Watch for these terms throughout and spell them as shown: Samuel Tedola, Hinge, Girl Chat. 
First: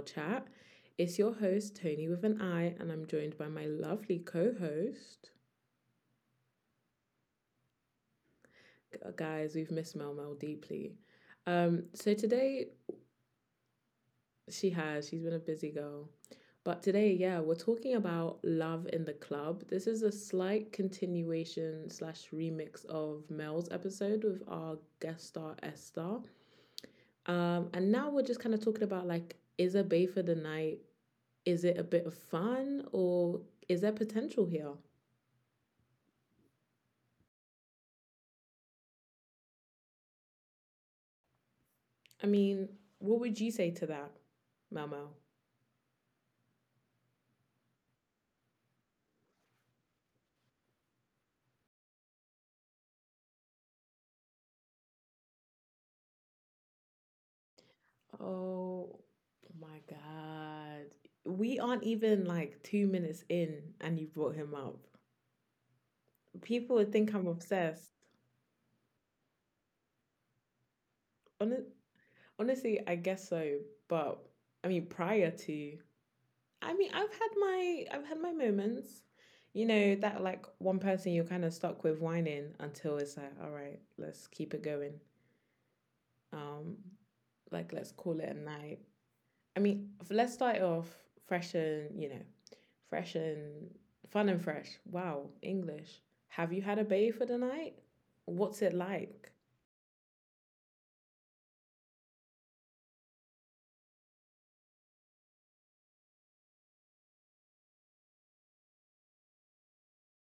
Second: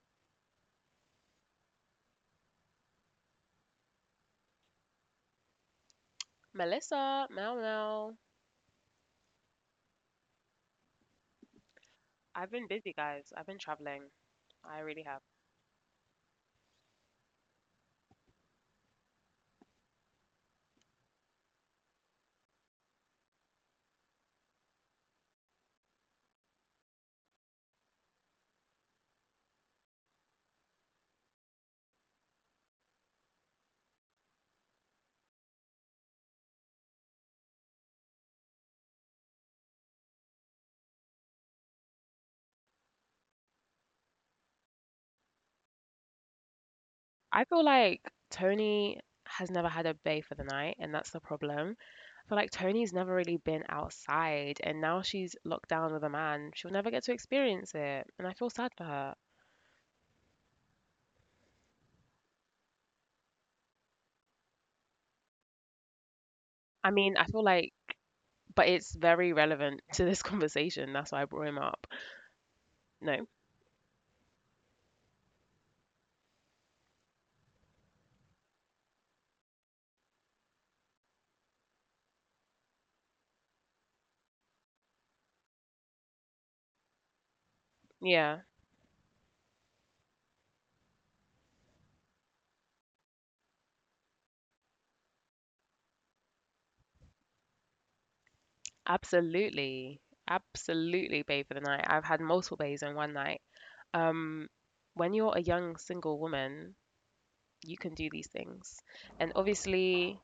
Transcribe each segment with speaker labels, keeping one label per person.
Speaker 1: Chat. It's your host, Tony with an I, and I'm joined by my lovely co host.
Speaker 2: Melissa, Mel, Mel.
Speaker 1: Guys, we've missed Mel Mel deeply. So
Speaker 2: I've been
Speaker 1: today,
Speaker 2: busy, guys. I've been traveling. I really have.
Speaker 1: she's been a busy girl. But today, yeah, we're talking about Love in the Club. This is a slight continuation slash remix of Mel's episode with our guest star, Esther. And now we're just kind of talking about like, is a bay for the night? Is it a bit of fun, or is there potential here? I mean, what would you say to that, Mel Mel?
Speaker 2: I feel like Tony has never had a bay for the night, and that's the problem. I feel like Tony's never really been outside, and now she's locked down with a man. She'll never get to experience it, and I feel sad for
Speaker 1: Oh
Speaker 2: her.
Speaker 1: my God. We aren't even like 2 minutes in and you brought him up. People would
Speaker 2: I
Speaker 1: think I'm
Speaker 2: mean, I feel like,
Speaker 1: obsessed.
Speaker 2: but it's very relevant to this conversation. That's why I brought him
Speaker 1: Hon-
Speaker 2: up.
Speaker 1: Honestly, I guess
Speaker 2: No,
Speaker 1: so. But I mean, prior to, I mean, I've had my moments. You know, that like one person you're kind of stuck with whining until it's like, all right, let's keep it going. Um, like let's call it a
Speaker 2: yeah,
Speaker 1: night. I mean, let's start it off fresh, and fresh and fun and fresh. Wow, English. Have you had a baby for the night? What's it like?
Speaker 2: absolutely. Absolutely, bay for the night. I've had multiple bays in one night. um, when you're a young single woman, you can do these things. And obviously,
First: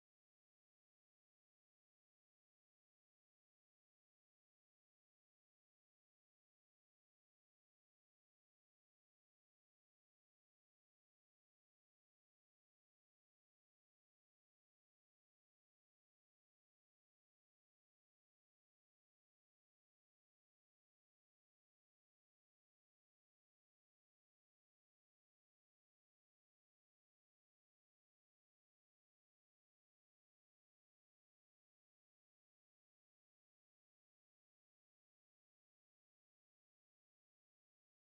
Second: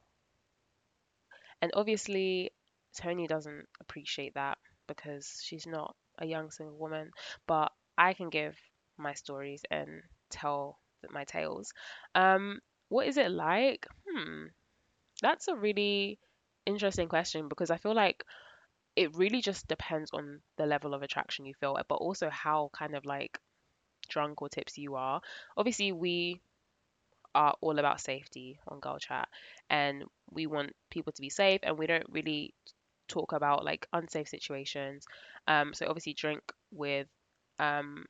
Speaker 2: and obviously, Tony doesn't appreciate that because she's not a young single woman. But I can give my stories and my tales. Um, what is it like? That's a really interesting question because I feel like it really just depends on the level of attraction you feel, but also how kind of drunk or tipsy you are. Obviously we are all about safety on Girl Chat, and we want people to be safe, and we don't really talk about like unsafe situations. So obviously drink with um,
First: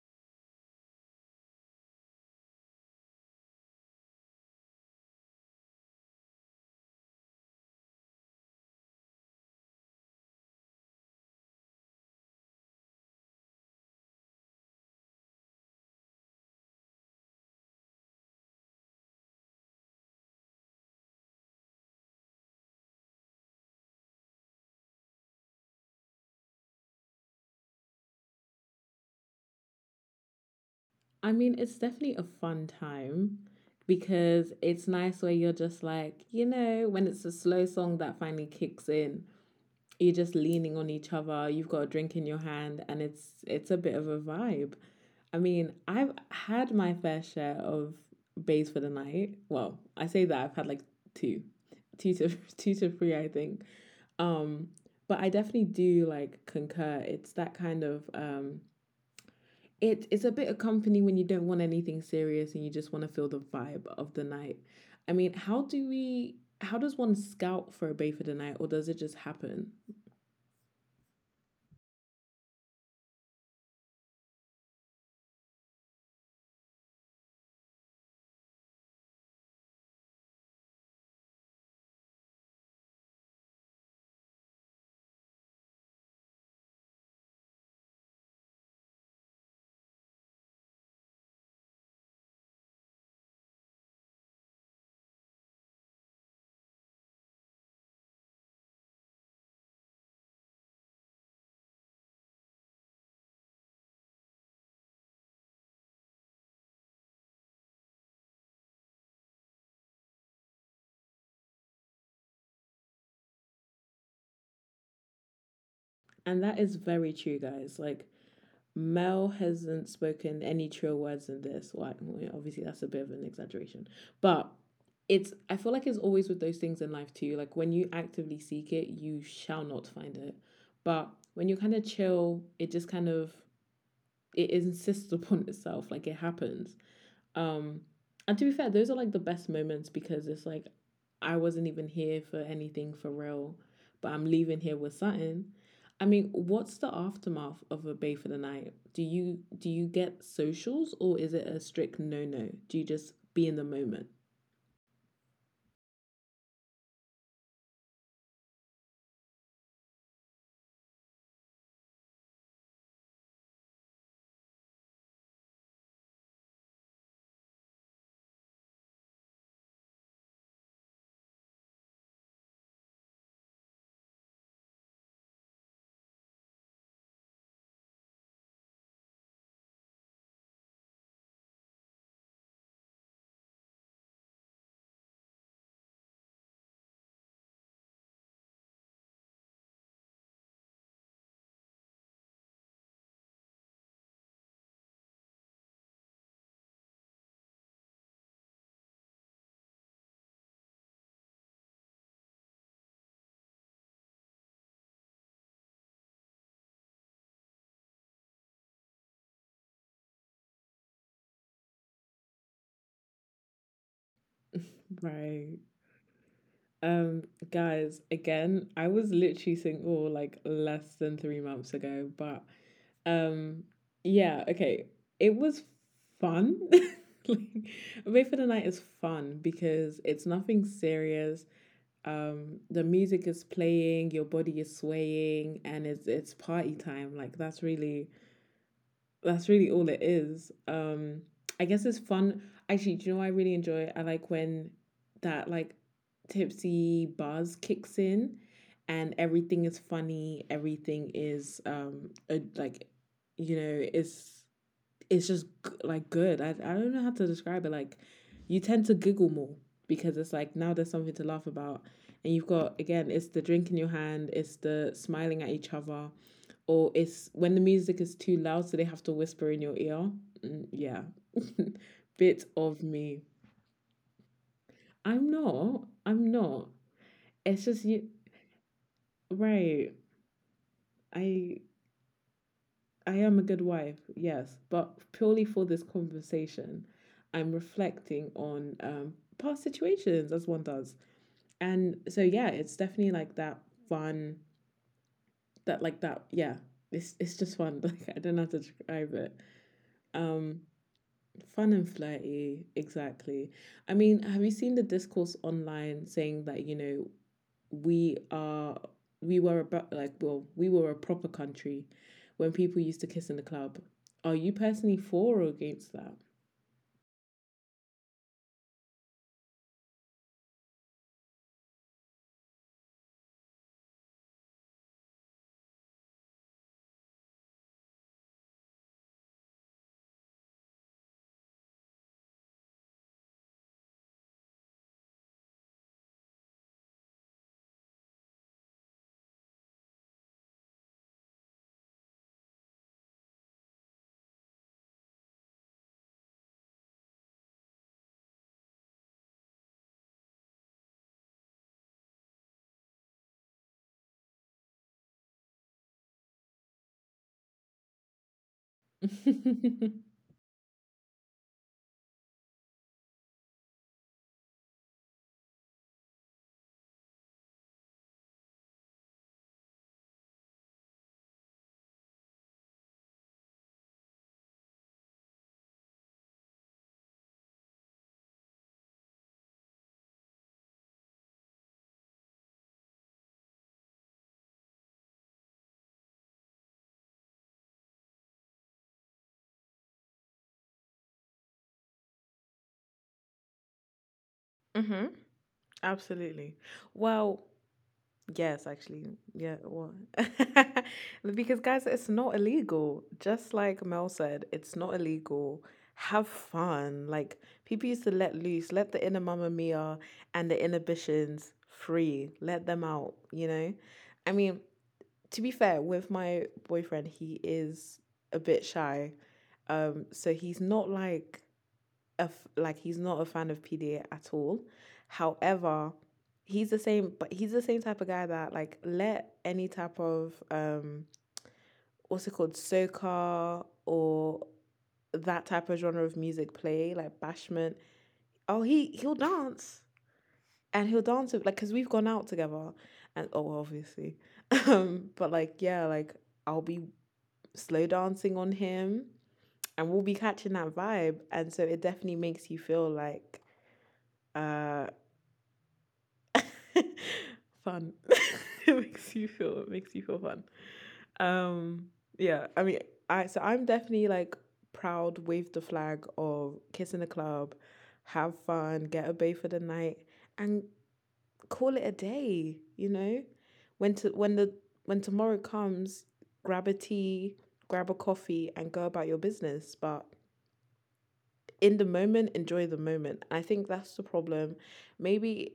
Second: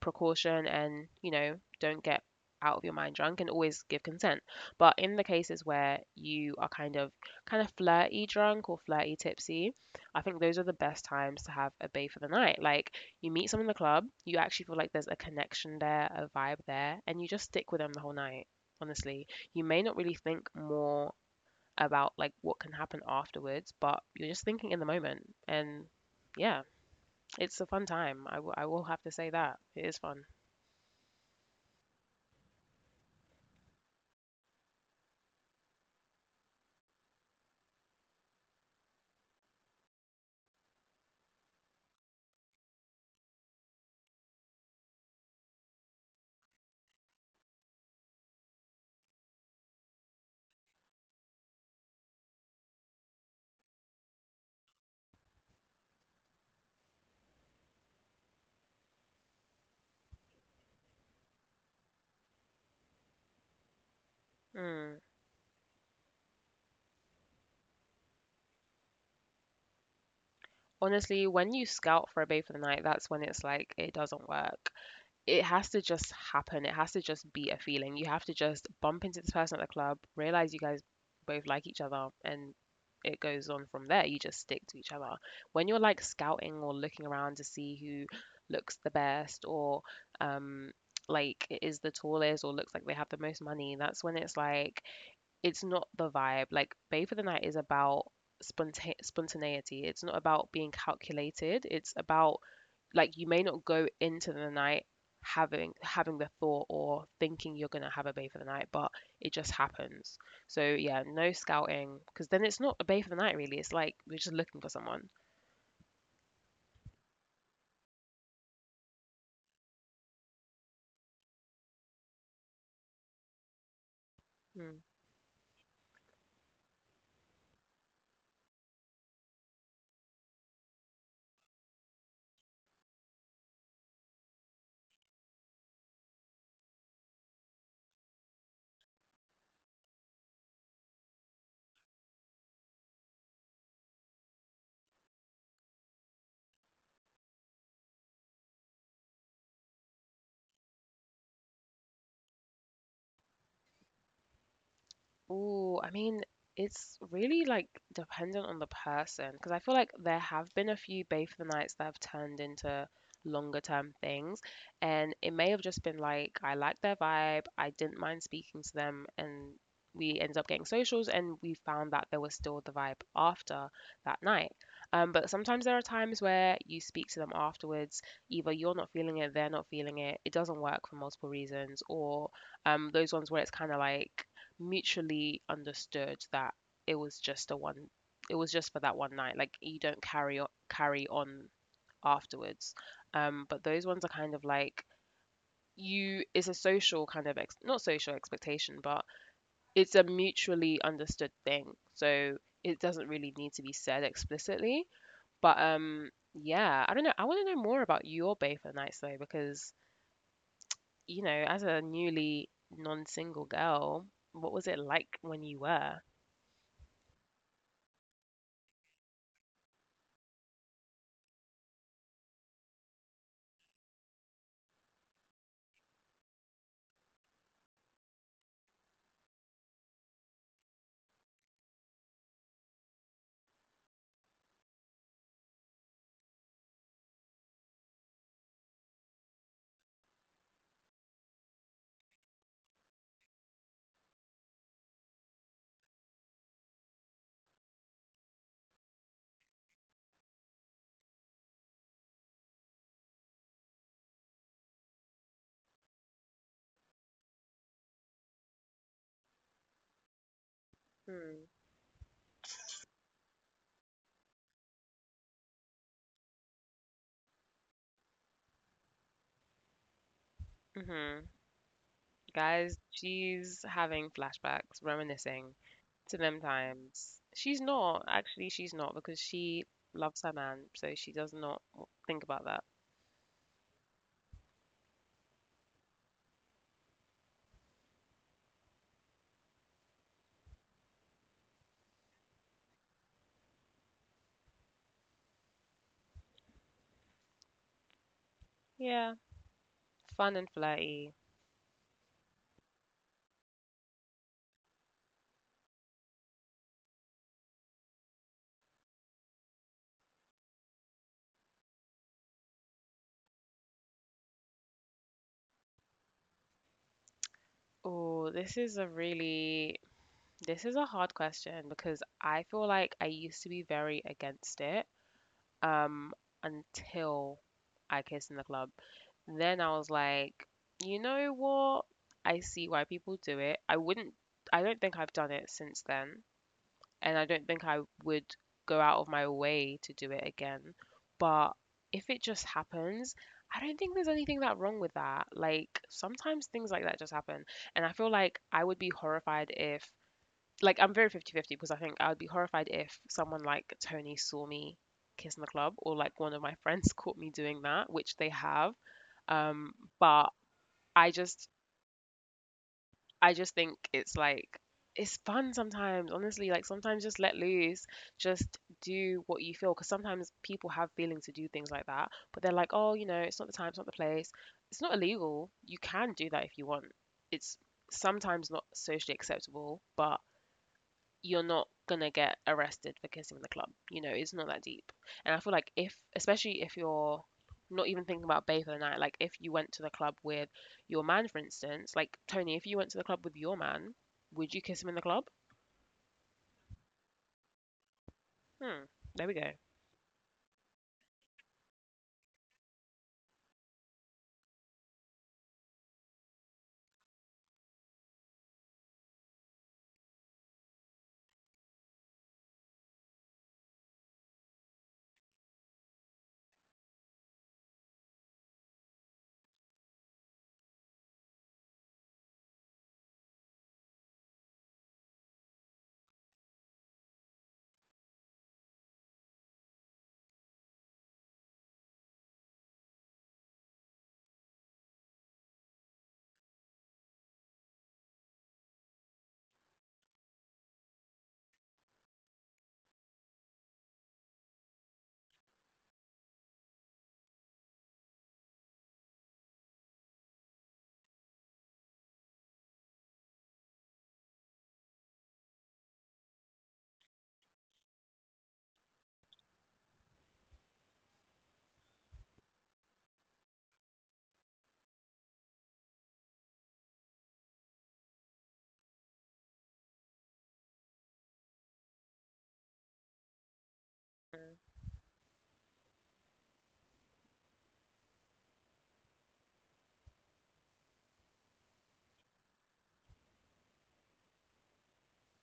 Speaker 2: precaution, and you know, don't get out of your mind drunk, and always give consent. But in the cases where you are kind of flirty drunk or flirty tipsy, I think those are the best times to have a bay for the night. Like you meet someone in the club, you actually feel like there's a connection there, a vibe there, and you just stick with them the whole night. Honestly, you may not really think more about like what can happen afterwards, but you're just thinking in the moment. And yeah, it's a fun time. I will have to say that. It is fun.
Speaker 1: I mean, it's definitely a fun time because it's nice where you're just like, you know, when it's a slow song that finally kicks in, you're just leaning on each other, you've got a drink in your hand, and it's a bit of a vibe. I mean, I've had my fair share of bays for the night. Well, I say that, I've had like two two to two to three, I think. um but I definitely do like concur. It's that kind of it's a bit of company when you don't want anything serious and you just want to feel the vibe of the night.
Speaker 2: Mm.
Speaker 1: I mean how do we How does one scout for a bay for the night, or does it just happen?
Speaker 2: Honestly, when you scout for a bay for the night, that's when it's like it doesn't work. It has to just happen. It has to just be a feeling. You have to just bump into this person at the club, realize you guys both like each other, and it goes on from there. You just stick to each other. When you're like scouting or looking around to see who looks the best, or um like is the tallest, or looks like they have the most money, that's when it's like it's not the vibe. Like Bay for the Night is about spontaneity. It's not about being calculated. It's about like you may not go into the night having the thought or thinking you're gonna have a bay for the night, but it just happens. So yeah, no scouting, because then it's not a bay for the night really. It's like we're just looking for someone.
Speaker 1: And that is very true, guys. Like, Mel hasn't spoken any true words in this. Well, obviously, that's a bit of an exaggeration. But
Speaker 2: Mm.
Speaker 1: I feel like it's always with those things in life too. Like, when you actively seek it, you shall not find it. But when you're kind of chill, it just kind of, it insists upon itself. Like, it happens. Um, and to be fair, those are like the best moments because it's like I wasn't even here for anything for real, but I'm leaving here with something. I mean, what's the aftermath of a bay for the night? Do you get socials, or is it a strict no no? Do you just be in the moment?
Speaker 2: Ooh, I mean, it's really like dependent on the person, because I feel like there have been a few Bathe the nights that have turned into longer term things, and it may have just been like I liked their vibe, I didn't mind speaking to them, and we ended up getting socials, and we found that there was still the vibe after that night. But sometimes there are times where you speak to them afterwards, either you're not feeling it, they're not feeling it, it doesn't work for multiple reasons, or those ones where it's kind of like mutually understood that it was just a one it was just for that one night, like you don't carry on afterwards. But those ones are kind of like you it's a social kind of ex- not social expectation, but it's a mutually understood thing, so it doesn't really need to be said explicitly. But yeah, I don't know, I want to know more about your bather nights though, because you know, as a newly non-single girl, what was it like when
Speaker 1: Right.
Speaker 2: you were.
Speaker 1: Um, Guys, again, I was literally single like less than 3 months ago, but Um, yeah, okay. It was fun. Like, Away for the Night is fun because it's nothing serious. The music is playing, your body is swaying, and it's party time. Like that's really all it is. I guess it's fun. Actually, do you know what I really enjoy? I like when that like tipsy buzz kicks in, and everything is funny. Everything is a, like, you know, it's just like good. I don't know how to describe it. Like you tend to giggle more because it's like now there's something to
Speaker 2: Hmm.
Speaker 1: laugh about, and you've got, again, it's the drink in your hand, it's the smiling at each other, or it's when the music is too loud so they have to whisper in your ear. Mm, yeah,
Speaker 2: Mhm.
Speaker 1: bit
Speaker 2: Guys,
Speaker 1: of me.
Speaker 2: she's having flashbacks,
Speaker 1: I'm
Speaker 2: reminiscing
Speaker 1: not.
Speaker 2: to
Speaker 1: I'm
Speaker 2: them
Speaker 1: not.
Speaker 2: times. She's
Speaker 1: It's just
Speaker 2: not,
Speaker 1: you.
Speaker 2: actually, she's not, because she
Speaker 1: Right.
Speaker 2: loves her man, so she does not
Speaker 1: I
Speaker 2: think about that.
Speaker 1: I am a good wife, yes, but purely for this conversation, I'm reflecting on past situations as one does. And so yeah, it's definitely like that fun, that like that yeah, it's just fun. Like I don't know how to describe
Speaker 2: Yeah,
Speaker 1: it.
Speaker 2: fun and
Speaker 1: Um,
Speaker 2: flirty.
Speaker 1: Fun and flirty, exactly. I mean, have you seen the discourse online saying that you know we are we were about like, well, we were a proper country when people used to kiss in the club? Are you personally for or against that?
Speaker 2: Oh, this is a really, this is a hard question, because I feel like I used to be very against it. um until I kissed in the club. Then I was like, you know what? I see why people do it. I don't think I've done it since then, and I don't think I would go out of my way to do it again. But if it just happens, I don't think there's anything that wrong with that. Like sometimes things like that just happen, and I feel like I would be horrified if I'm very fifty-fifty, because I think I would be horrified if someone like Tony saw me kiss in the club, or like one of my friends caught me doing that, which they have. Um, but I just I just think it's like it's fun sometimes, honestly. Like sometimes just let loose, just do what you feel. Because sometimes people have feelings to do things like that, but they're like, oh, you know, it's not the time, it's not the place. It's not illegal. You can do that if you want. It's sometimes not socially acceptable, but you're not gonna get arrested for kissing in the club. You know, it's not that deep. And I feel like if, especially if you're not even thinking about bae for the night, like if you went to the club with your man, for instance, like Tony, if you went to the club with your man, would you kiss him
Speaker 1: Mm-hmm.
Speaker 2: in the club?
Speaker 1: Absolutely. Well, yes,
Speaker 2: Hmm.
Speaker 1: actually.
Speaker 2: There we
Speaker 1: Yeah,
Speaker 2: go.
Speaker 1: it was. Because, guys, it's not illegal. Just like Mel said, it's not illegal. Have fun. Like, people used to let loose, let the inner Mamma Mia and the inhibitions free, let them out, you know? I mean, to be fair, with my boyfriend, he is a bit shy. So he's not like he's not a fan of PDA at all. However, he's the same type of guy that like let any type of what's it called, soca or that type of genre of music play, like bashment. Oh, he'll dance, and he'll dance with, like because we've gone out together and oh obviously, but like yeah like I'll be slow dancing on him and we'll be catching that vibe, and so it definitely makes you feel like uh, fun. It makes you feel. It makes you feel fun. Um, yeah. I'm definitely like proud, wave the flag of kiss in the club, have fun, get a bay for the night, and call it a day. You know, when to when the
Speaker 2: Mm.
Speaker 1: when tomorrow comes, grab a tea, grab a coffee, and go about your business. But in the moment, enjoy the moment. I think that's the problem. Maybe,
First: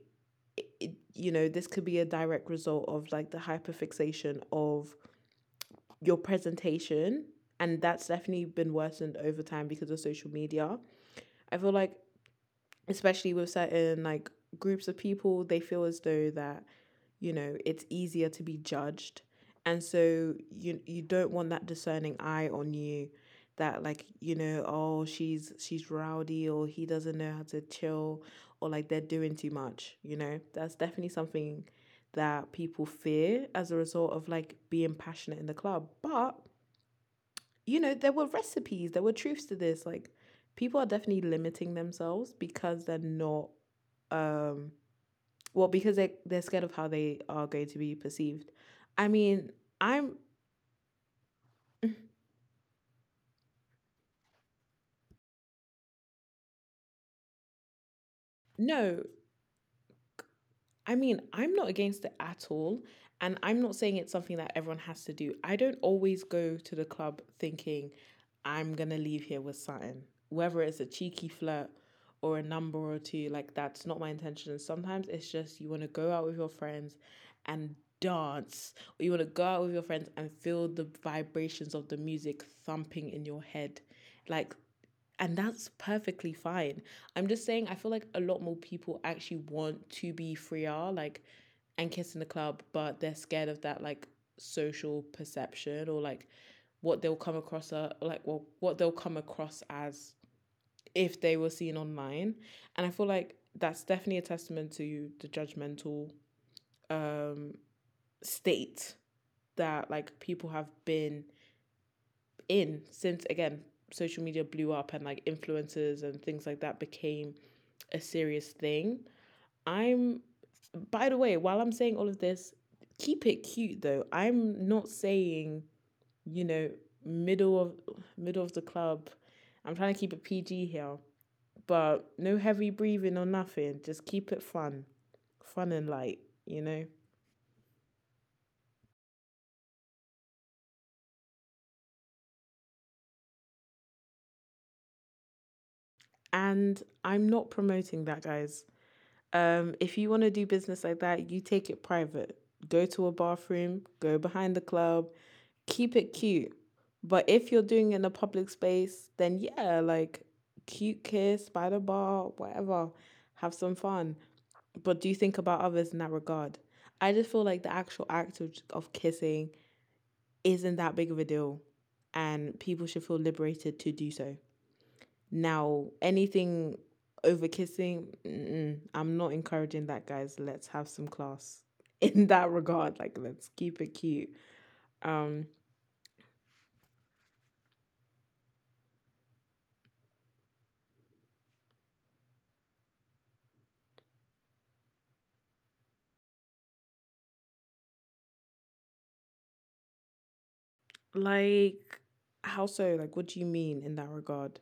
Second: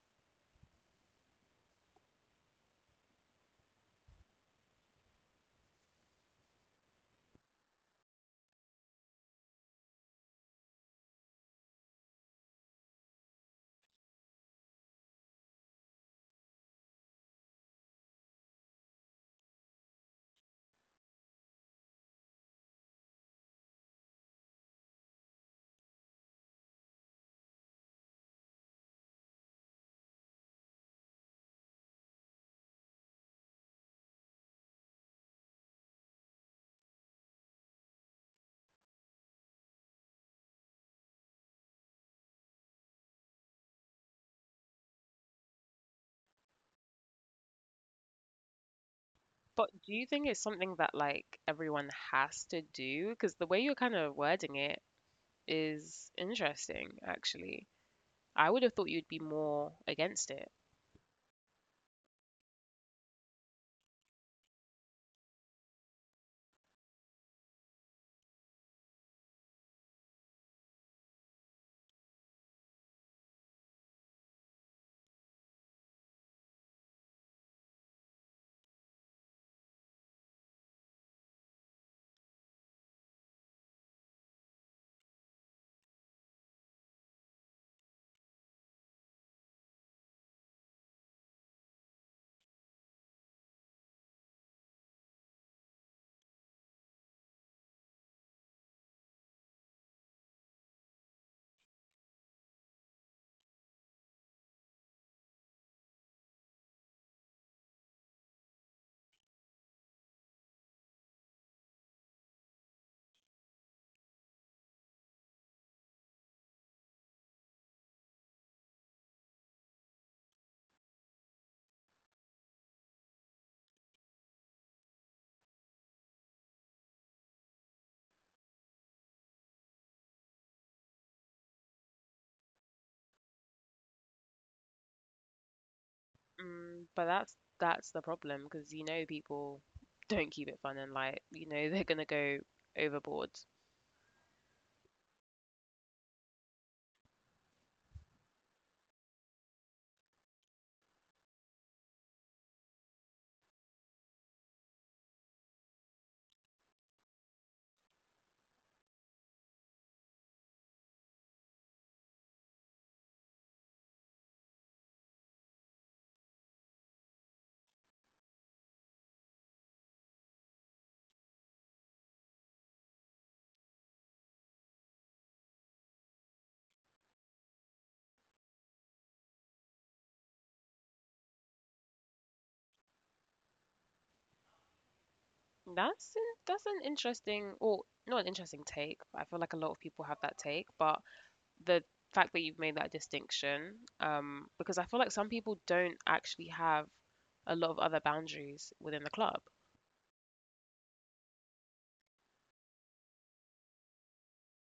Speaker 1: it, you know, this could be a direct result of like the hyperfixation of your presentation. And that's definitely been worsened over time because of social media. I feel like especially with certain like groups of people, they feel as though that, you know, it's easier to be judged. And so you don't want that discerning eye on you that like, you know, oh, she's rowdy, or he doesn't know how to chill, or like they're doing too much, you know? That's definitely something that people fear as a result of like being passionate in the club. But, you know, there were recipes, there were truths to this. Like people are definitely limiting themselves because they're not um well because they're scared of how they are going to be perceived. I mean
Speaker 2: But do you
Speaker 1: I'm
Speaker 2: think it's something that like everyone has to do? Because the way you're kind of wording it is interesting, actually. I would have thought you'd
Speaker 1: No.
Speaker 2: be more against it.
Speaker 1: I mean, I'm not against it at all. And I'm not saying it's something that everyone has to do. I don't always go to the club thinking I'm going to leave here with something, whether it's a cheeky flirt or a number or two. Like, that's not my intention. Sometimes it's just you want to go out with your friends and dance, or you want to go out with your friends and feel the vibrations of the music thumping in your head. Like, and that's perfectly fine. I'm just saying, I feel like a lot more people actually want to be freer, like, and kiss in the club, but they're scared of that, like, social perception or, like, what they'll come across as if they were seen online. And I feel like that's definitely a testament to the judgmental um, state that, like, people have been in since, again, social media blew up and like influencers and things like that became a serious thing. I'm By the way, while I'm saying all of this, keep it cute though. I'm not saying, you know, middle of middle of the club. I'm trying to keep it PG here, but no heavy breathing or nothing. Just keep it fun. Fun and light, you
Speaker 2: Mm,
Speaker 1: know?
Speaker 2: but that's the problem, because you know people don't keep it fun and like. You know they're gonna go overboard.
Speaker 1: And I'm not promoting that, guys. If you want to do business like that, you take it private. Go to a bathroom, go behind the club, keep it cute. But if you're doing it in a public space, then yeah, like cute kiss, by the bar, whatever. Have some fun. But do you think about others in that regard? I just feel like the actual act of kissing isn't that big of a deal, and people should feel liberated to do so. Now, anything over kissing, mm-mm, I'm not encouraging that, guys. Let's have some class in that regard. Like, let's keep it cute. Um,
Speaker 2: That's an, that's an interesting or not an interesting take. I feel like a lot of people have that take, but the fact that you've made that distinction, because I feel like some people don't actually have a lot of other boundaries within the club.
Speaker 1: like, how so? Like, what do you mean in that regard?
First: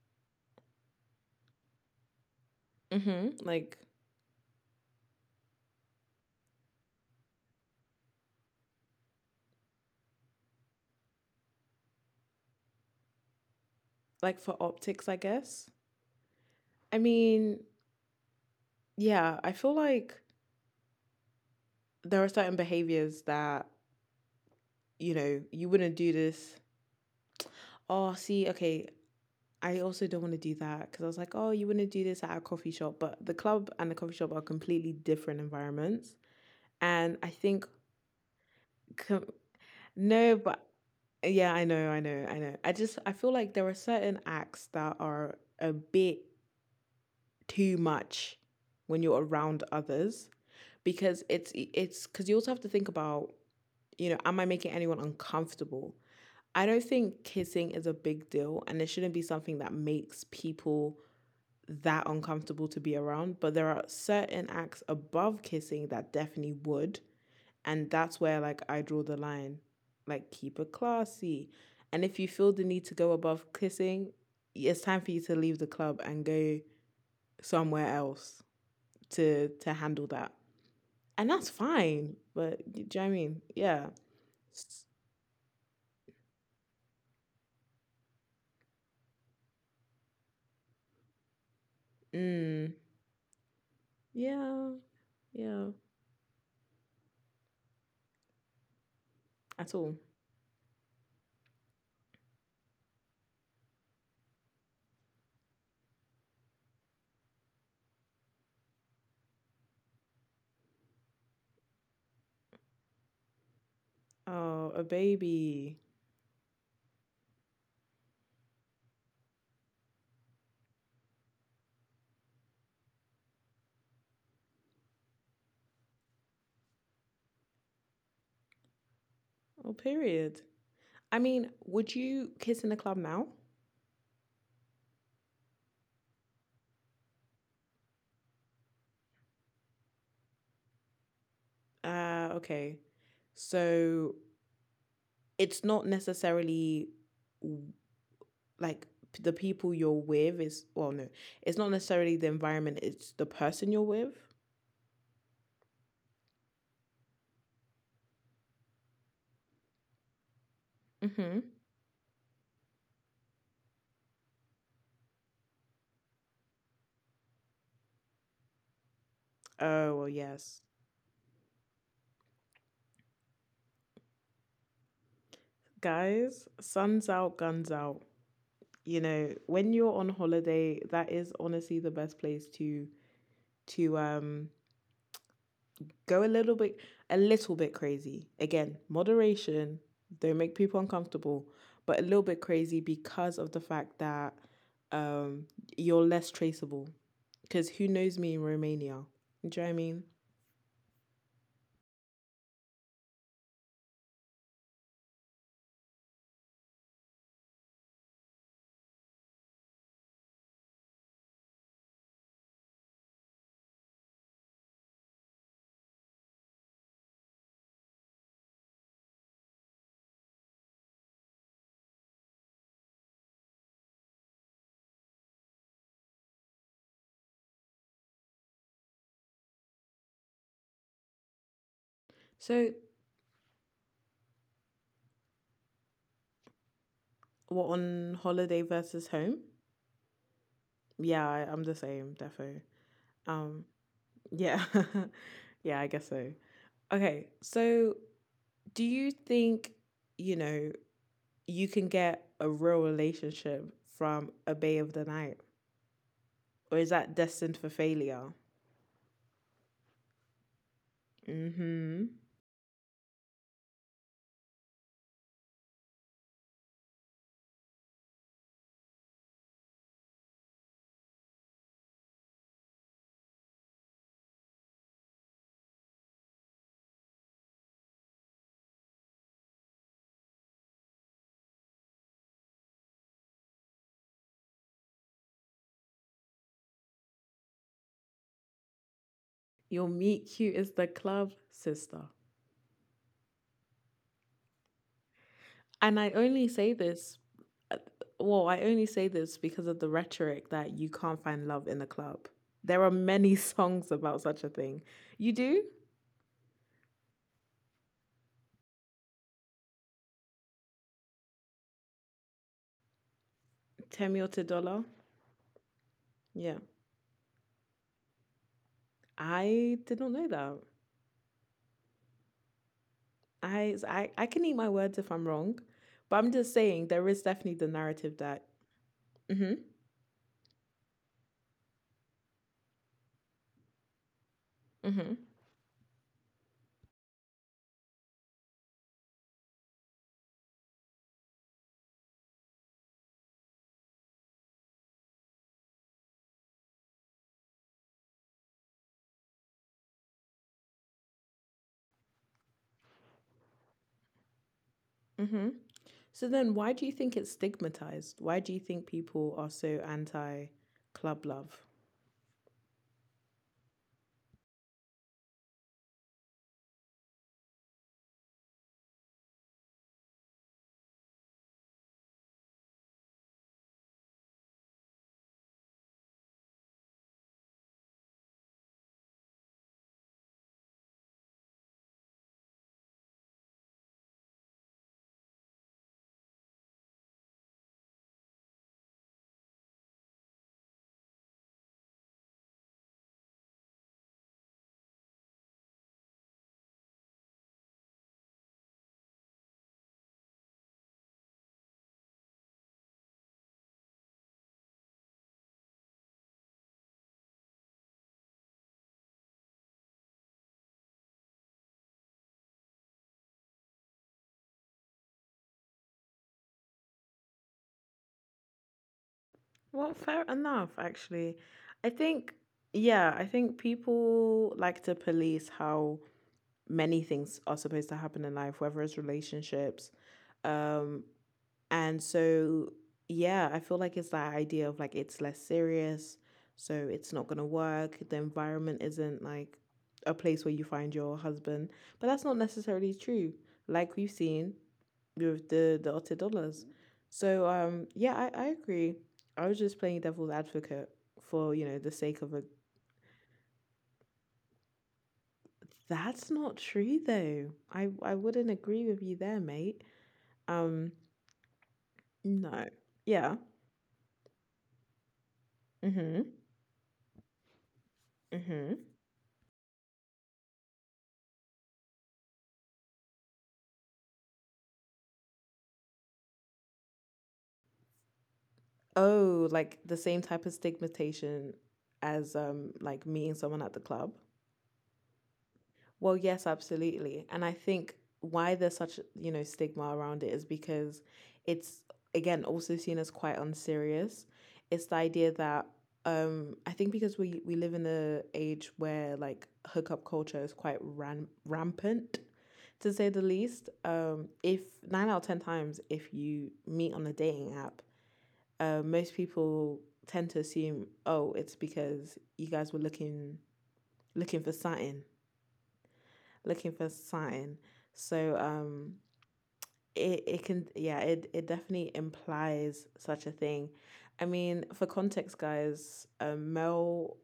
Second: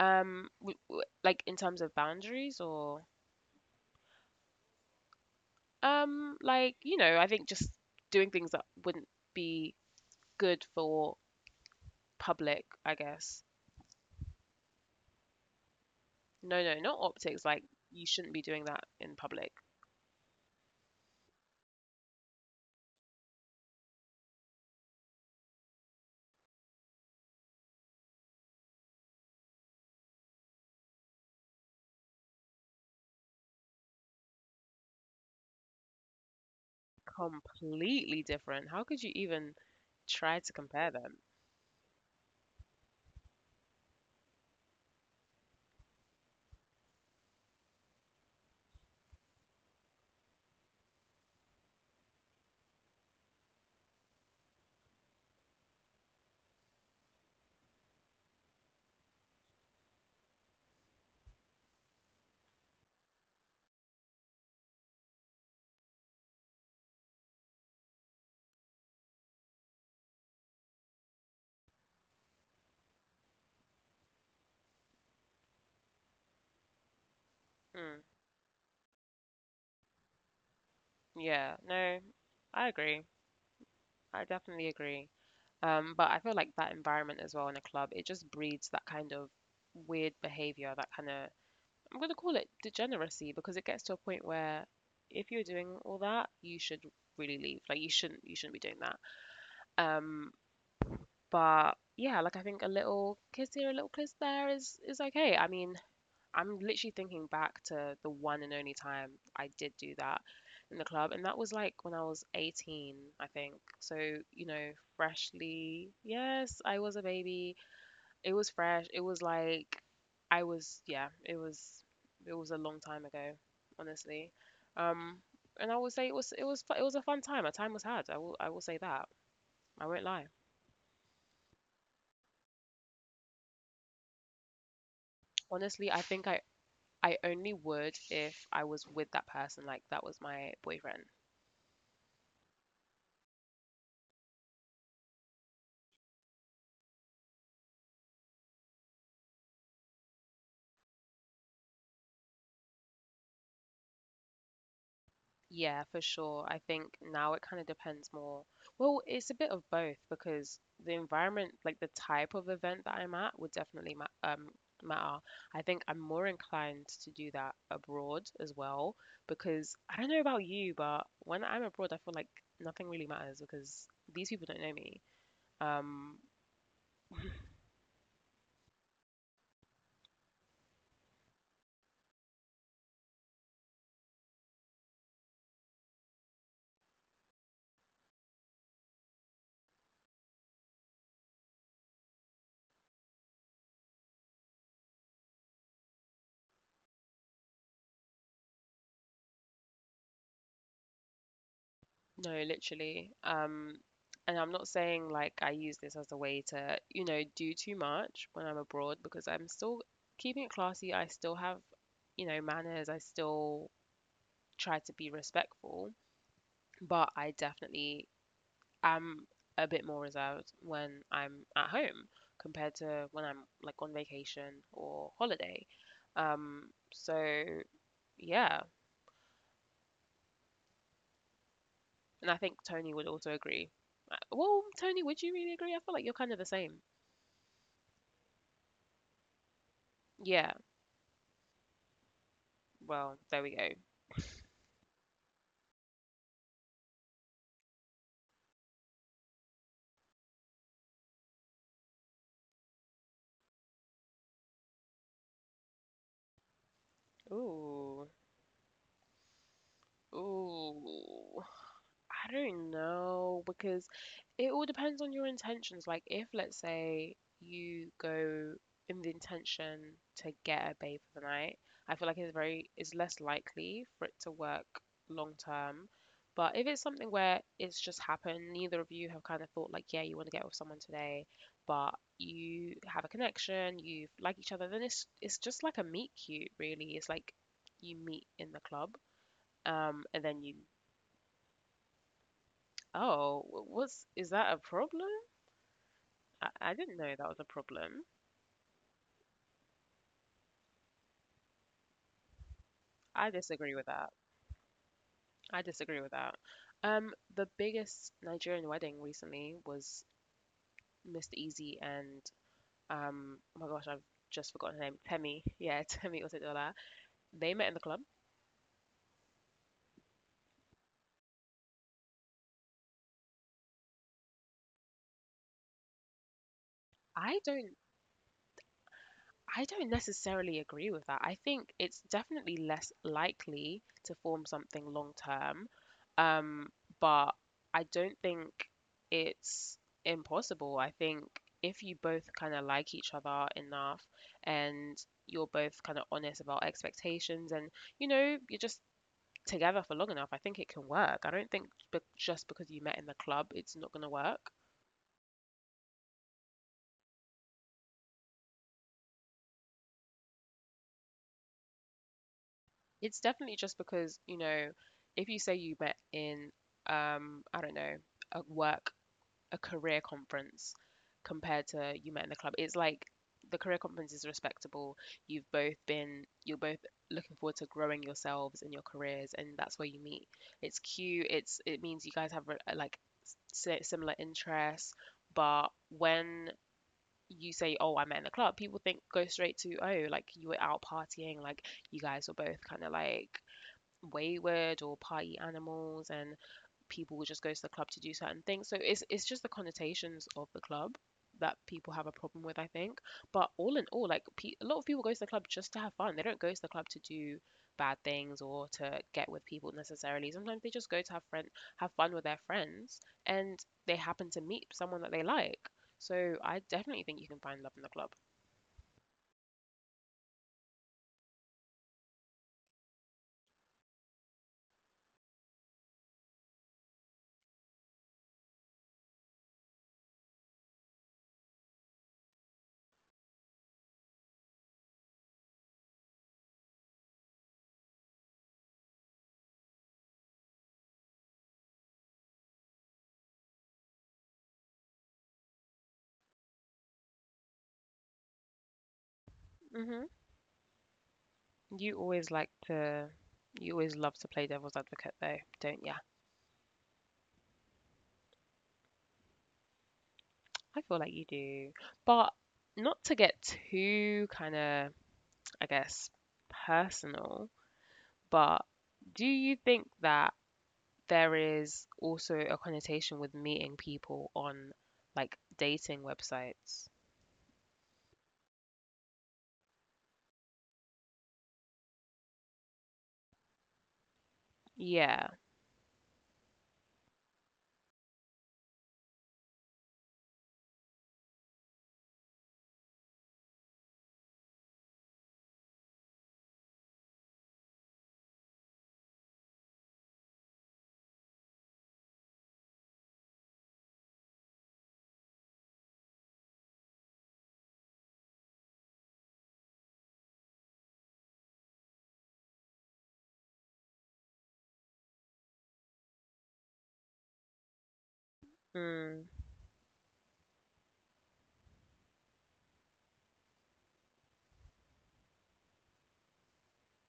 Speaker 2: Like in terms of boundaries, or
Speaker 1: Mm-hmm.
Speaker 2: like you know, I think just doing things that wouldn't be good for public, I guess.
Speaker 1: Like for optics, I guess.
Speaker 2: No, no,
Speaker 1: I
Speaker 2: not optics.
Speaker 1: mean,
Speaker 2: Like you shouldn't be doing that in
Speaker 1: yeah, I
Speaker 2: public.
Speaker 1: feel like there are certain behaviors that you know you wouldn't do this. Oh, see, okay, I also don't want to do that because I was like, oh, you want to do this at a coffee shop, but the club and the coffee shop are completely different environments. And I think
Speaker 2: Completely different. How could you
Speaker 1: com-
Speaker 2: even
Speaker 1: no,
Speaker 2: try to
Speaker 1: but
Speaker 2: compare them?
Speaker 1: yeah, I know, I know, I know. I feel like there are certain acts that are a bit too much when you're around others, because it's because you also have to think about, you know, am I making anyone uncomfortable? I don't think kissing is a big deal and it shouldn't be something that makes people that uncomfortable to be around, but there are certain acts above kissing that definitely would, and that's where, like, I draw the line. Like, keep it classy. And if you feel the need to go above kissing, it's time for you to leave the club and go somewhere
Speaker 2: Mm,
Speaker 1: else to handle that. And that's
Speaker 2: yeah, no,
Speaker 1: fine, but
Speaker 2: I
Speaker 1: do you know
Speaker 2: agree.
Speaker 1: what I mean? Yeah.
Speaker 2: I definitely
Speaker 1: S-
Speaker 2: agree. But I feel like that environment as well in a club, it just breeds that kind of weird behavior, that kind of, I'm going to call it
Speaker 1: Mm,
Speaker 2: degeneracy, because it gets to a point where
Speaker 1: yeah,
Speaker 2: if you're
Speaker 1: yeah.
Speaker 2: doing all that, you should really leave. Like you shouldn't be doing that.
Speaker 1: At all.
Speaker 2: Um, But yeah, like I think a little kiss here, a little kiss there is okay. I mean, I'm literally thinking back to the one and only time I did do that in the club, and that was like when I was 18, I think. So, you
Speaker 1: Oh,
Speaker 2: know,
Speaker 1: a baby.
Speaker 2: freshly, yes, I was a baby. It was fresh. It was, it was a long time ago, honestly. Um, and I would say it was it was a fun time. A time was had. I will say that.
Speaker 1: Oh,
Speaker 2: I won't lie.
Speaker 1: period. I mean, would you kiss in a club now?
Speaker 2: Honestly, I only would if I was with that person, like that was my boyfriend.
Speaker 1: Ah, okay. So it's not necessarily, w- like, the people you're with is, well, no, it's not necessarily the environment, it's the person you're with.
Speaker 2: Yeah, for sure. I think now it kind of depends more. Well, it's a bit of both, because the
Speaker 1: Mm-hmm.
Speaker 2: environment, like the type of event that I'm at, would definitely ma matter. I think I'm more inclined to do that abroad as well, because
Speaker 1: Oh,
Speaker 2: I don't
Speaker 1: well,
Speaker 2: know about
Speaker 1: yes.
Speaker 2: you, but when I'm abroad, I feel like nothing really matters because these people don't know me. Um,
Speaker 1: Guys, sun's out, guns out. You know, when you're on holiday, that is honestly the best place to go a little bit crazy. Again, moderation. Don't make people uncomfortable, but a little bit crazy, because of the fact that, um you're less traceable, because who knows me in Romania? Do you know what I mean?
Speaker 2: No, literally. And I'm not saying like I use this as a way to, you know, do too much when I'm abroad, because I'm still keeping it classy. I still have, you know, manners. I still try to be respectful, but I definitely am a bit more reserved when I'm at home compared to when I'm like on vacation or holiday. Um, so yeah, and I think
Speaker 1: So
Speaker 2: Tony would also agree. Well, Tony, would you really agree? I feel like you're kind of the same.
Speaker 1: what, on holiday versus home?
Speaker 2: Yeah.
Speaker 1: Yeah, I'm the same, definitely.
Speaker 2: Well, there we
Speaker 1: Um,
Speaker 2: go.
Speaker 1: yeah, yeah, I guess so. Okay, so do you think, you know you can get a real relationship from a bay of the night, or is that destined for
Speaker 2: Ooh,
Speaker 1: failure?
Speaker 2: ooh.
Speaker 1: Mm-hmm.
Speaker 2: I don't know because it all depends on your intentions. Like, if let's say you go in the intention to get a babe for the night, I feel like it's less likely for it to work long term. But if it's something where it's just happened, neither of you have kind of thought like, yeah, you want to get with someone today, but you have a connection, you like each other, then it's just like a meet cute, really. It's like you meet in the club
Speaker 1: Your meet
Speaker 2: and then you
Speaker 1: cute is the club, sister.
Speaker 2: Oh, what's is that a problem?
Speaker 1: And I
Speaker 2: I,
Speaker 1: only
Speaker 2: I
Speaker 1: say
Speaker 2: didn't know
Speaker 1: this,
Speaker 2: that was a
Speaker 1: uh,
Speaker 2: problem.
Speaker 1: well, I only say this because of the rhetoric that you can't find love in the club. There are
Speaker 2: I
Speaker 1: many
Speaker 2: disagree with
Speaker 1: songs
Speaker 2: that.
Speaker 1: about such a thing. You
Speaker 2: I
Speaker 1: do?
Speaker 2: disagree with that. The biggest Nigerian wedding recently was Mr. Easy and oh my gosh, I've
Speaker 1: Samuel
Speaker 2: just forgotten
Speaker 1: Tedola.
Speaker 2: her name. Temi. Yeah, Temi
Speaker 1: Yeah.
Speaker 2: Osei. They met in the club.
Speaker 1: I did not know that. I can eat my words if I'm wrong, but I'm just saying there is definitely
Speaker 2: I
Speaker 1: the
Speaker 2: don't
Speaker 1: narrative that. Mhm.
Speaker 2: I don't necessarily agree with that. I think it's definitely less likely to form something
Speaker 1: Mhm.
Speaker 2: long term, um, but I don't think it's impossible. I think if you both kind of like each other enough and you're both kind of honest about expectations and, you're just together for long enough, I think it can work. I don't think just because you met in the club, it's not going to work.
Speaker 1: Mhm. So then why do you think it's stigmatized? Why do you think people are so anti club love?
Speaker 2: It's definitely just because, if you say you met in, I don't know, a work, a career conference compared to you met in the club, it's like the career conference is respectable. You've both been, you're both looking forward to growing yourselves in your careers, and that's where you meet. It's cute. It means you guys have like similar interests, but when you say, "Oh, I met in the club," people think go straight to, "Oh, like you were out partying, like," you guys were both kind of like wayward or party animals and people who just go to the club to do certain things. So it's just the connotations of the club that people have a problem with, I think. But all in all, like a lot of people go to the club just to have fun. They don't go to the club to do bad things or to get with people necessarily. Sometimes they just go to have fun with their friends and they happen to meet someone that they like. So I definitely think you can find love in the club.
Speaker 1: Well, fair enough actually. I think yeah, I think people like to police how many things are supposed to happen in life, whether it's relationships, um and so, yeah, I feel like it's that idea of, like, it's less serious, so it's not gonna work. The environment isn't like a place where you find your husband, but that's not necessarily true. Like, we've seen with the Otter dollars. So yeah, I agree. I was just playing
Speaker 2: Hmm.
Speaker 1: devil's advocate for, the
Speaker 2: You
Speaker 1: sake of
Speaker 2: always
Speaker 1: a.
Speaker 2: like to you always love to play devil's advocate though, don't you?
Speaker 1: That's not true though. I wouldn't agree with you there, mate.
Speaker 2: I
Speaker 1: Um,
Speaker 2: feel like you do, but
Speaker 1: no.
Speaker 2: not to
Speaker 1: Yeah.
Speaker 2: get too kind of, I
Speaker 1: Mhm.
Speaker 2: guess, personal,
Speaker 1: Mhm.
Speaker 2: but do you think that there is also a connotation with meeting people on like dating websites?
Speaker 1: Oh, like the same type of stigmatization as like meeting someone at the club?
Speaker 2: Yeah.
Speaker 1: Well, yes, absolutely. And I think why there's such, stigma around it is because it's again also seen as quite unserious. It's the idea that, I think, because we live in a age where, like, hookup culture is quite rampant, to say the least. If 9 out of 10 times, if you meet on a dating app, most people tend to assume, oh, it's because you guys were looking, looking for something, looking for something. So
Speaker 2: Mm,
Speaker 1: it can, yeah, it definitely implies such a thing. I mean, for context, guys, Mel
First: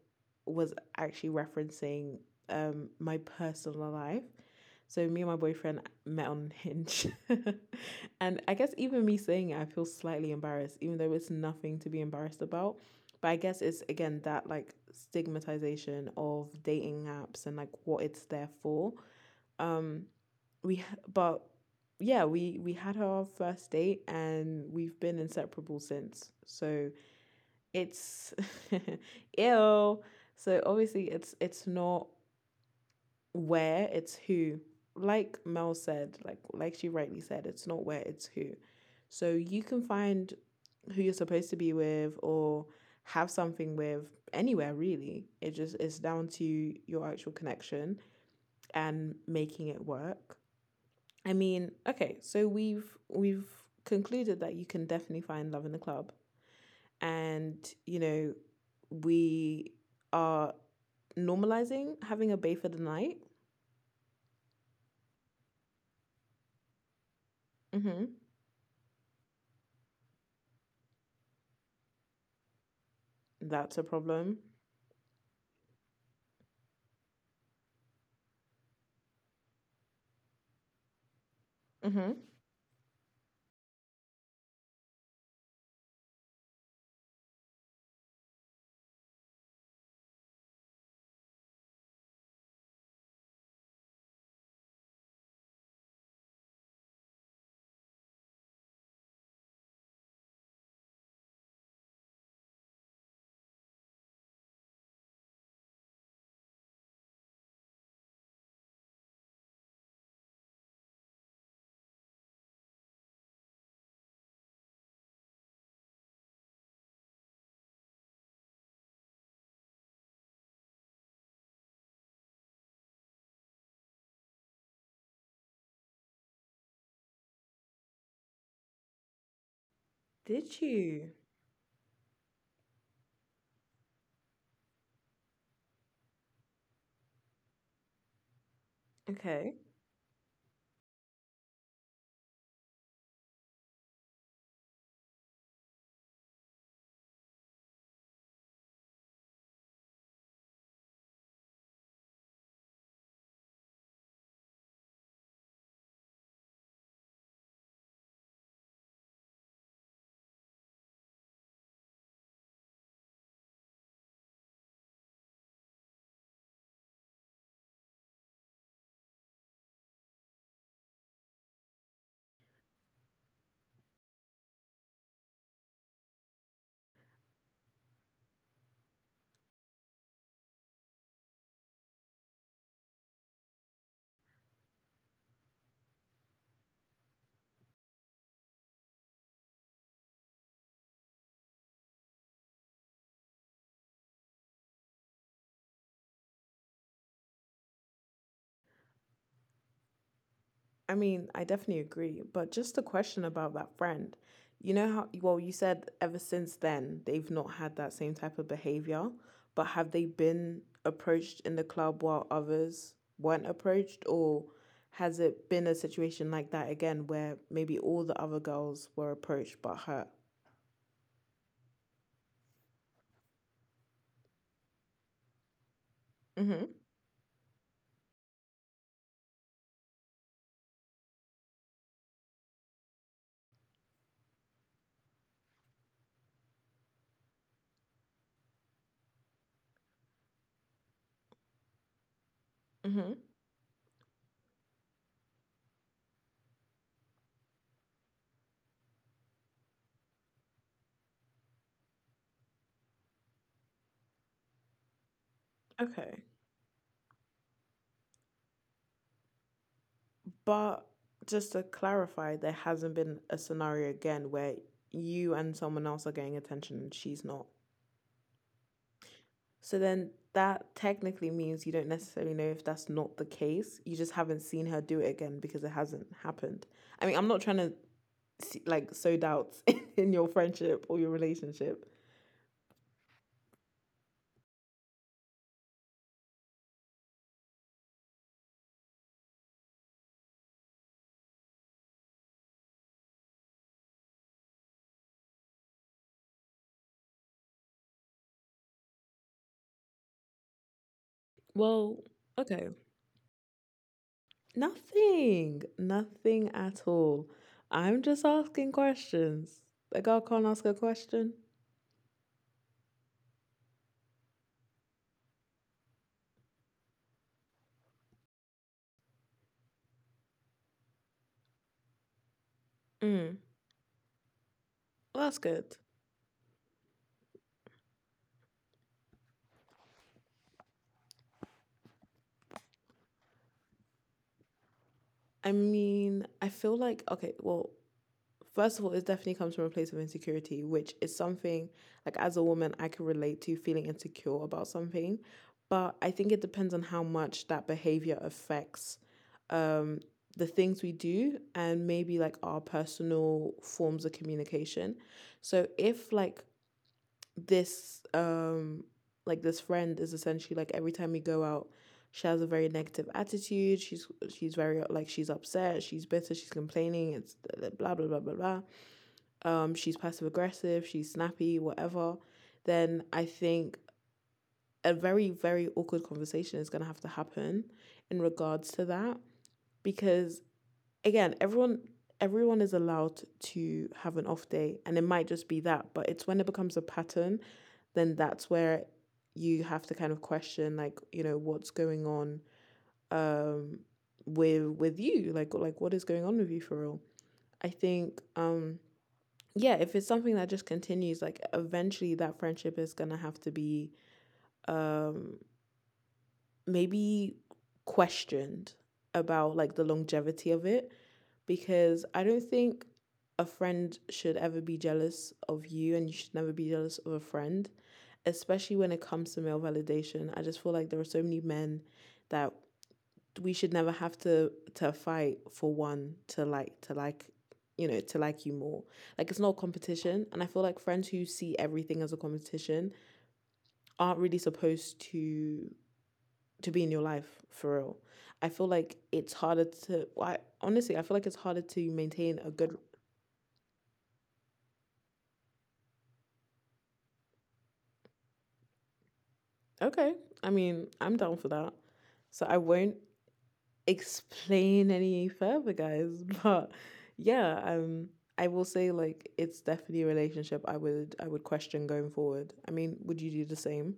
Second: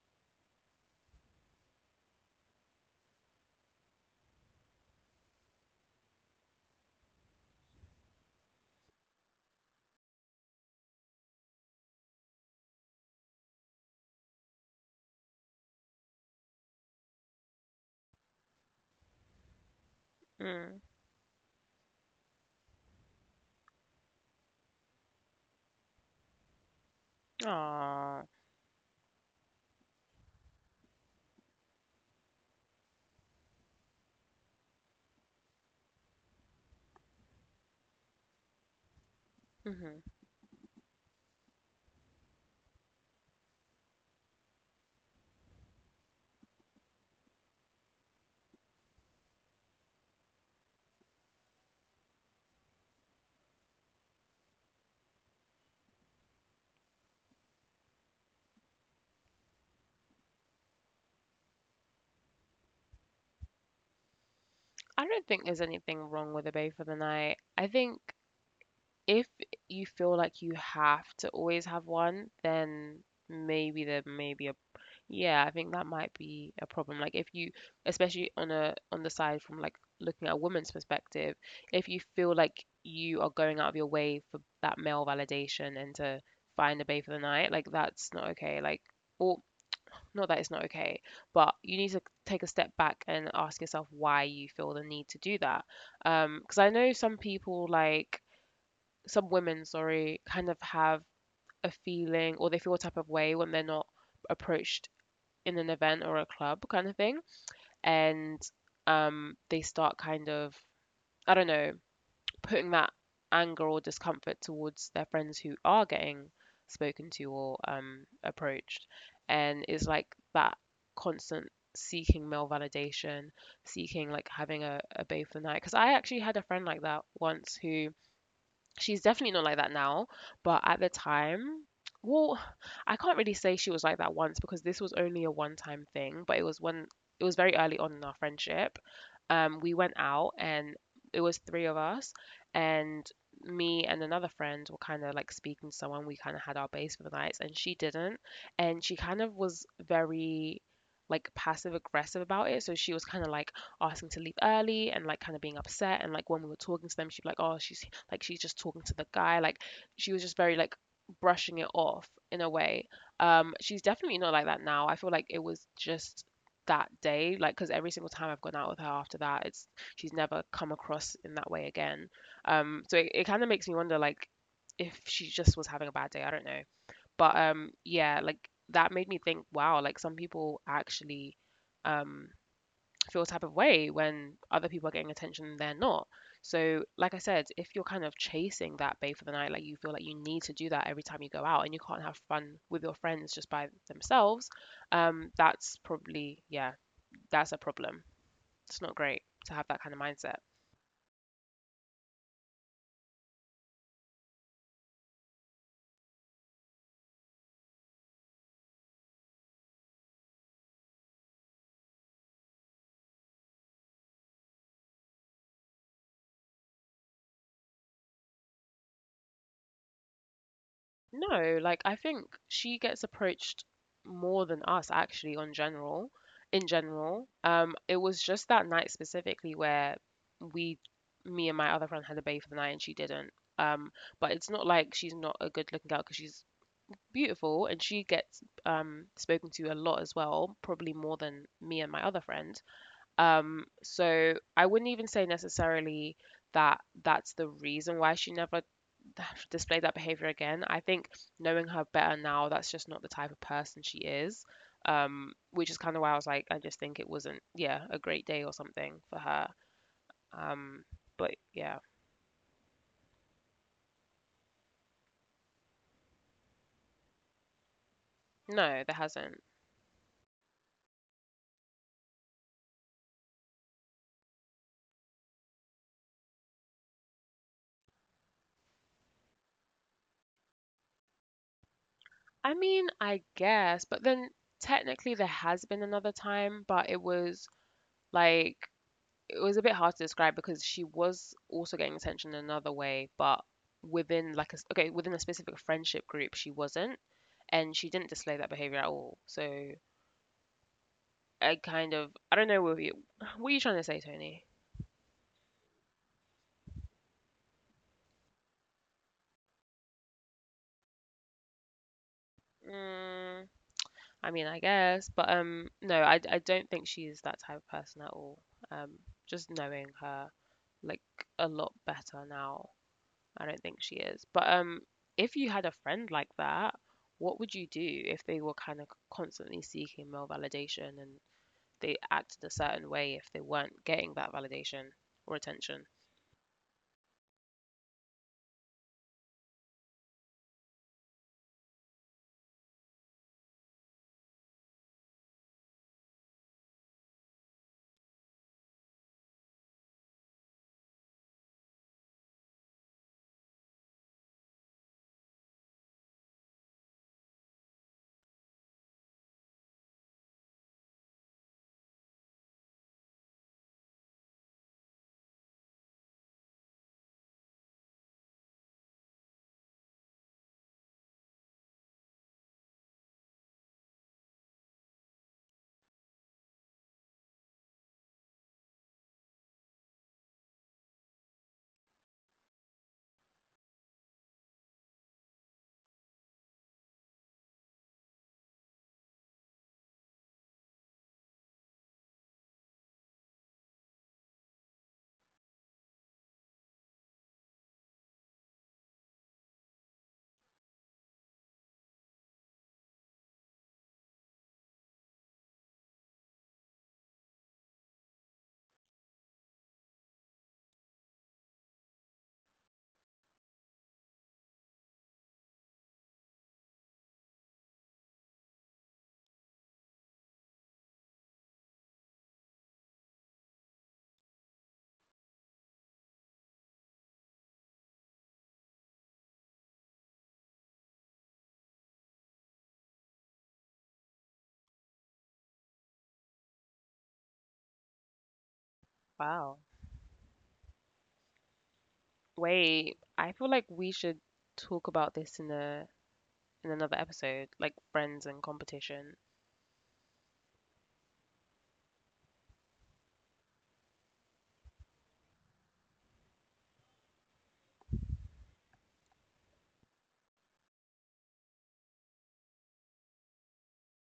Speaker 1: was actually referencing my personal life, so me and my boyfriend met on Hinge. And I guess even me saying it, I feel slightly embarrassed, even though it's nothing to be embarrassed about. But I guess it's again that, like, stigmatization of dating apps and, like, what it's there for. Um
Speaker 2: mm.
Speaker 1: we but yeah, we had our first date, and we've been inseparable since. So
Speaker 2: Aw.
Speaker 1: it's ill. So obviously it's not where, it's who. Like Mel said, like she rightly said, it's not where, it's who. So you can
Speaker 2: Hmm.
Speaker 1: find who you're supposed to be with, or have something with, anywhere really. It just is down to your actual connection and making it work. I mean, okay, so we've concluded that you can definitely find love in the club, and, you know we are normalizing having a bay for the night.
Speaker 2: I don't think there's anything wrong with a bay for the night. I think
Speaker 1: Mm-hmm.
Speaker 2: if you feel like you have to always have one, then maybe
Speaker 1: That's a
Speaker 2: there may be
Speaker 1: problem.
Speaker 2: a. Yeah, I think that might be a problem. Like if you, especially on the side from like looking at a woman's perspective, if you
Speaker 1: Hmm.
Speaker 2: feel like you are going out of your way for that male validation and to find a babe for the night, like that's not okay. Like or not that it's not okay, but you need to take a step back and ask yourself why you feel the need to do that. Because I know some people like some women, sorry, kind of have a feeling or they feel a type of way when they're not approached in an event or a club kind of thing. And they start kind of, I don't know, putting that anger or discomfort towards their friends who are getting spoken to or approached. And it's like that constant seeking male validation, seeking like having a babe for the night. Because I actually had a friend like that once who. She's definitely not like that now, but at
Speaker 1: Did
Speaker 2: the
Speaker 1: you?
Speaker 2: time, well, I can't really say she was like that once because this was only a one-time thing, but it was when it was very early on in our friendship. We
Speaker 1: Okay.
Speaker 2: went out and it was three of us, and me and another friend were kind of like speaking to someone. We kind of had our base for the nights and she didn't. And she kind of was very like passive aggressive about it, so she was kind of like asking to leave early and like kind of being upset, and like when we were talking to them she'd be like, "Oh, she's like she's just talking to the guy," like. She was just very like brushing it off in a way. She's definitely not like that now. I feel like it was just that day, like, because every single time I've gone out with her after that, it's she's never come across in that way again. So it kind of makes me wonder like if she just was having a bad day, I don't know. But yeah, like that made me think wow, like some people actually um feel a type of way when other people are getting attention and they're not. So like I said, if you're kind of chasing that babe for the night, like you feel like you need to do that every time you go out and you can't have fun with your friends just by themselves, that's probably, yeah, that's a problem. It's not great to have that kind of mindset.
Speaker 1: I mean, I definitely agree, but just a question about that friend. You know how, well, you said ever since then they've not had that same type of behavior, but have they been approached in the club while others weren't approached, or has it been a situation like that again where maybe all the other girls were approached but her?
Speaker 2: No, like I think she gets approached more than us actually on general in
Speaker 1: Mm-hmm.
Speaker 2: general. It was just that night specifically where we me and my other friend had a bay for the night and she didn't. Um but it's not like she's not a good looking girl because she's beautiful and she gets spoken to a lot as well, probably more than me and my other friend.
Speaker 1: Mm-hmm.
Speaker 2: So I wouldn't even say necessarily that that's the reason why she never displayed that behavior again. I think knowing her better now, that's just not the type of person she is. Which is kind of why I was
Speaker 1: Okay.
Speaker 2: like, I just think it wasn't, yeah, a great day or something for her. Um,
Speaker 1: But
Speaker 2: but
Speaker 1: just
Speaker 2: yeah,
Speaker 1: to clarify, there hasn't been a scenario again where you and someone else are getting attention and she's not.
Speaker 2: no, there hasn't.
Speaker 1: So then that technically means you don't necessarily know if that's not the case. You just haven't seen her do it again because it hasn't happened. I mean, I'm not trying to see, like, sow doubts in your friendship or your relationship.
Speaker 2: I mean, I guess, but then technically there has been another time, but like it was a bit hard to describe because she was also getting attention in another way, but within like a, s- okay within a specific friendship group she wasn't, and she didn't display that behavior at all. So I kind of
Speaker 1: Well,
Speaker 2: I don't know what
Speaker 1: okay.
Speaker 2: you. What are you trying to say, Tony?
Speaker 1: Nothing, nothing at all. I'm just asking questions. A girl can't ask a question.
Speaker 2: Mm, I mean I guess, but no, I don't think she is that type of person at all. um just knowing her, like, a lot better now, I
Speaker 1: Mm,
Speaker 2: don't think she is. But if
Speaker 1: well,
Speaker 2: you
Speaker 1: that's
Speaker 2: had a
Speaker 1: good.
Speaker 2: friend like that, what would you do if they were kind of constantly seeking male validation and they acted a certain way if they weren't getting that validation or
Speaker 1: I
Speaker 2: attention?
Speaker 1: mean, I feel like, okay, well, first of all, it definitely comes from a place of insecurity, which is something, like, as a woman I can relate to, feeling insecure about something. But I think it depends on how much that behavior affects um the things we do, and maybe, like, our personal forms of communication. So if, like, this like this friend is essentially, like, every time we go out she has a very negative attitude, she's very, like, she's upset, she's bitter, she's complaining, it's blah blah blah blah blah, she's passive aggressive, she's snappy, whatever, then I think a very, very awkward conversation is going to have to happen in regards to that. Because, again, everyone, everyone is allowed to have an off day, and it might just be that, but it's when it becomes a pattern, then that's where you have to kind of question, like, you know, what's going on, um with you, like what is going on with you, for real. I think, yeah, if it's something that just continues, like, eventually that friendship is going to have to be, um maybe, questioned about, like, the longevity of it. Because I don't think a friend should ever be jealous of you, and you should never be jealous of a friend, especially when it comes to male validation. I just feel like there are so many men that we should never have to fight for one to, like you more. Like, it's not a competition, and I feel like friends who see everything as a competition aren't really supposed to be in your life, for real. I feel like it's
Speaker 2: Wow.
Speaker 1: harder to, well, honestly, I feel like it's harder to maintain a good.
Speaker 2: Wait, I feel like we should talk about this in a in another episode, like friends and competition.
Speaker 1: Okay. I mean, I'm down for that. So I won't explain any further, guys. But yeah, I will say, like, it's definitely a relationship I would question going forward. I mean, would you do the same?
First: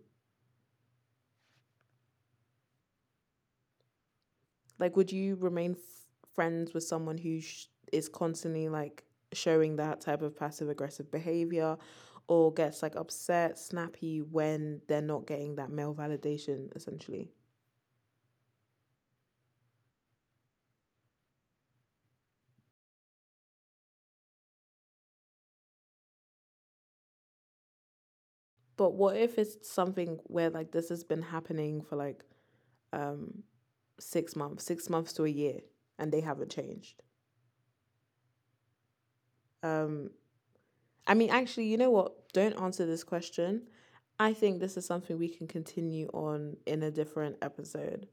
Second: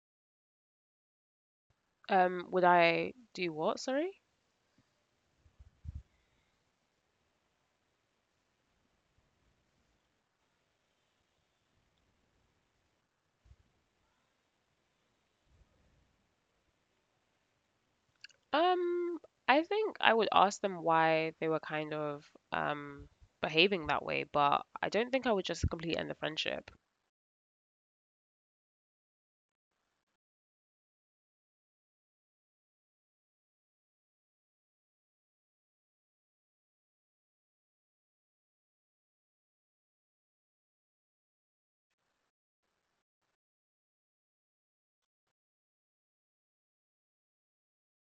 Speaker 2: Would I do what? Sorry?
Speaker 1: Like, would you remain friends with someone who is constantly, like, showing that type of passive aggressive behavior, or gets, like, upset, snappy when they're not getting that male validation, essentially?
Speaker 2: Um, I think I would ask them why they were kind of um behaving that way, but I don't think I would just completely end the friendship.
Speaker 1: But what if it's something where, like, this has been happening for, like, um 6 months, 6 months to a year, and they haven't changed? Um, I mean, actually, you know what? Don't answer this question. I think this is something we can continue on in a different episode.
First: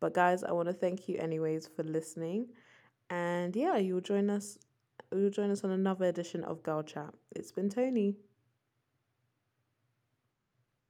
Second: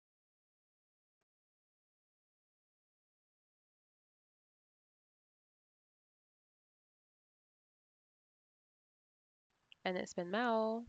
Speaker 1: But guys, I want to thank you anyways for listening, and yeah, you'll join us. You'll join us on another edition of Girl Chat. It's been Tony.
Speaker 2: And it's been Mel.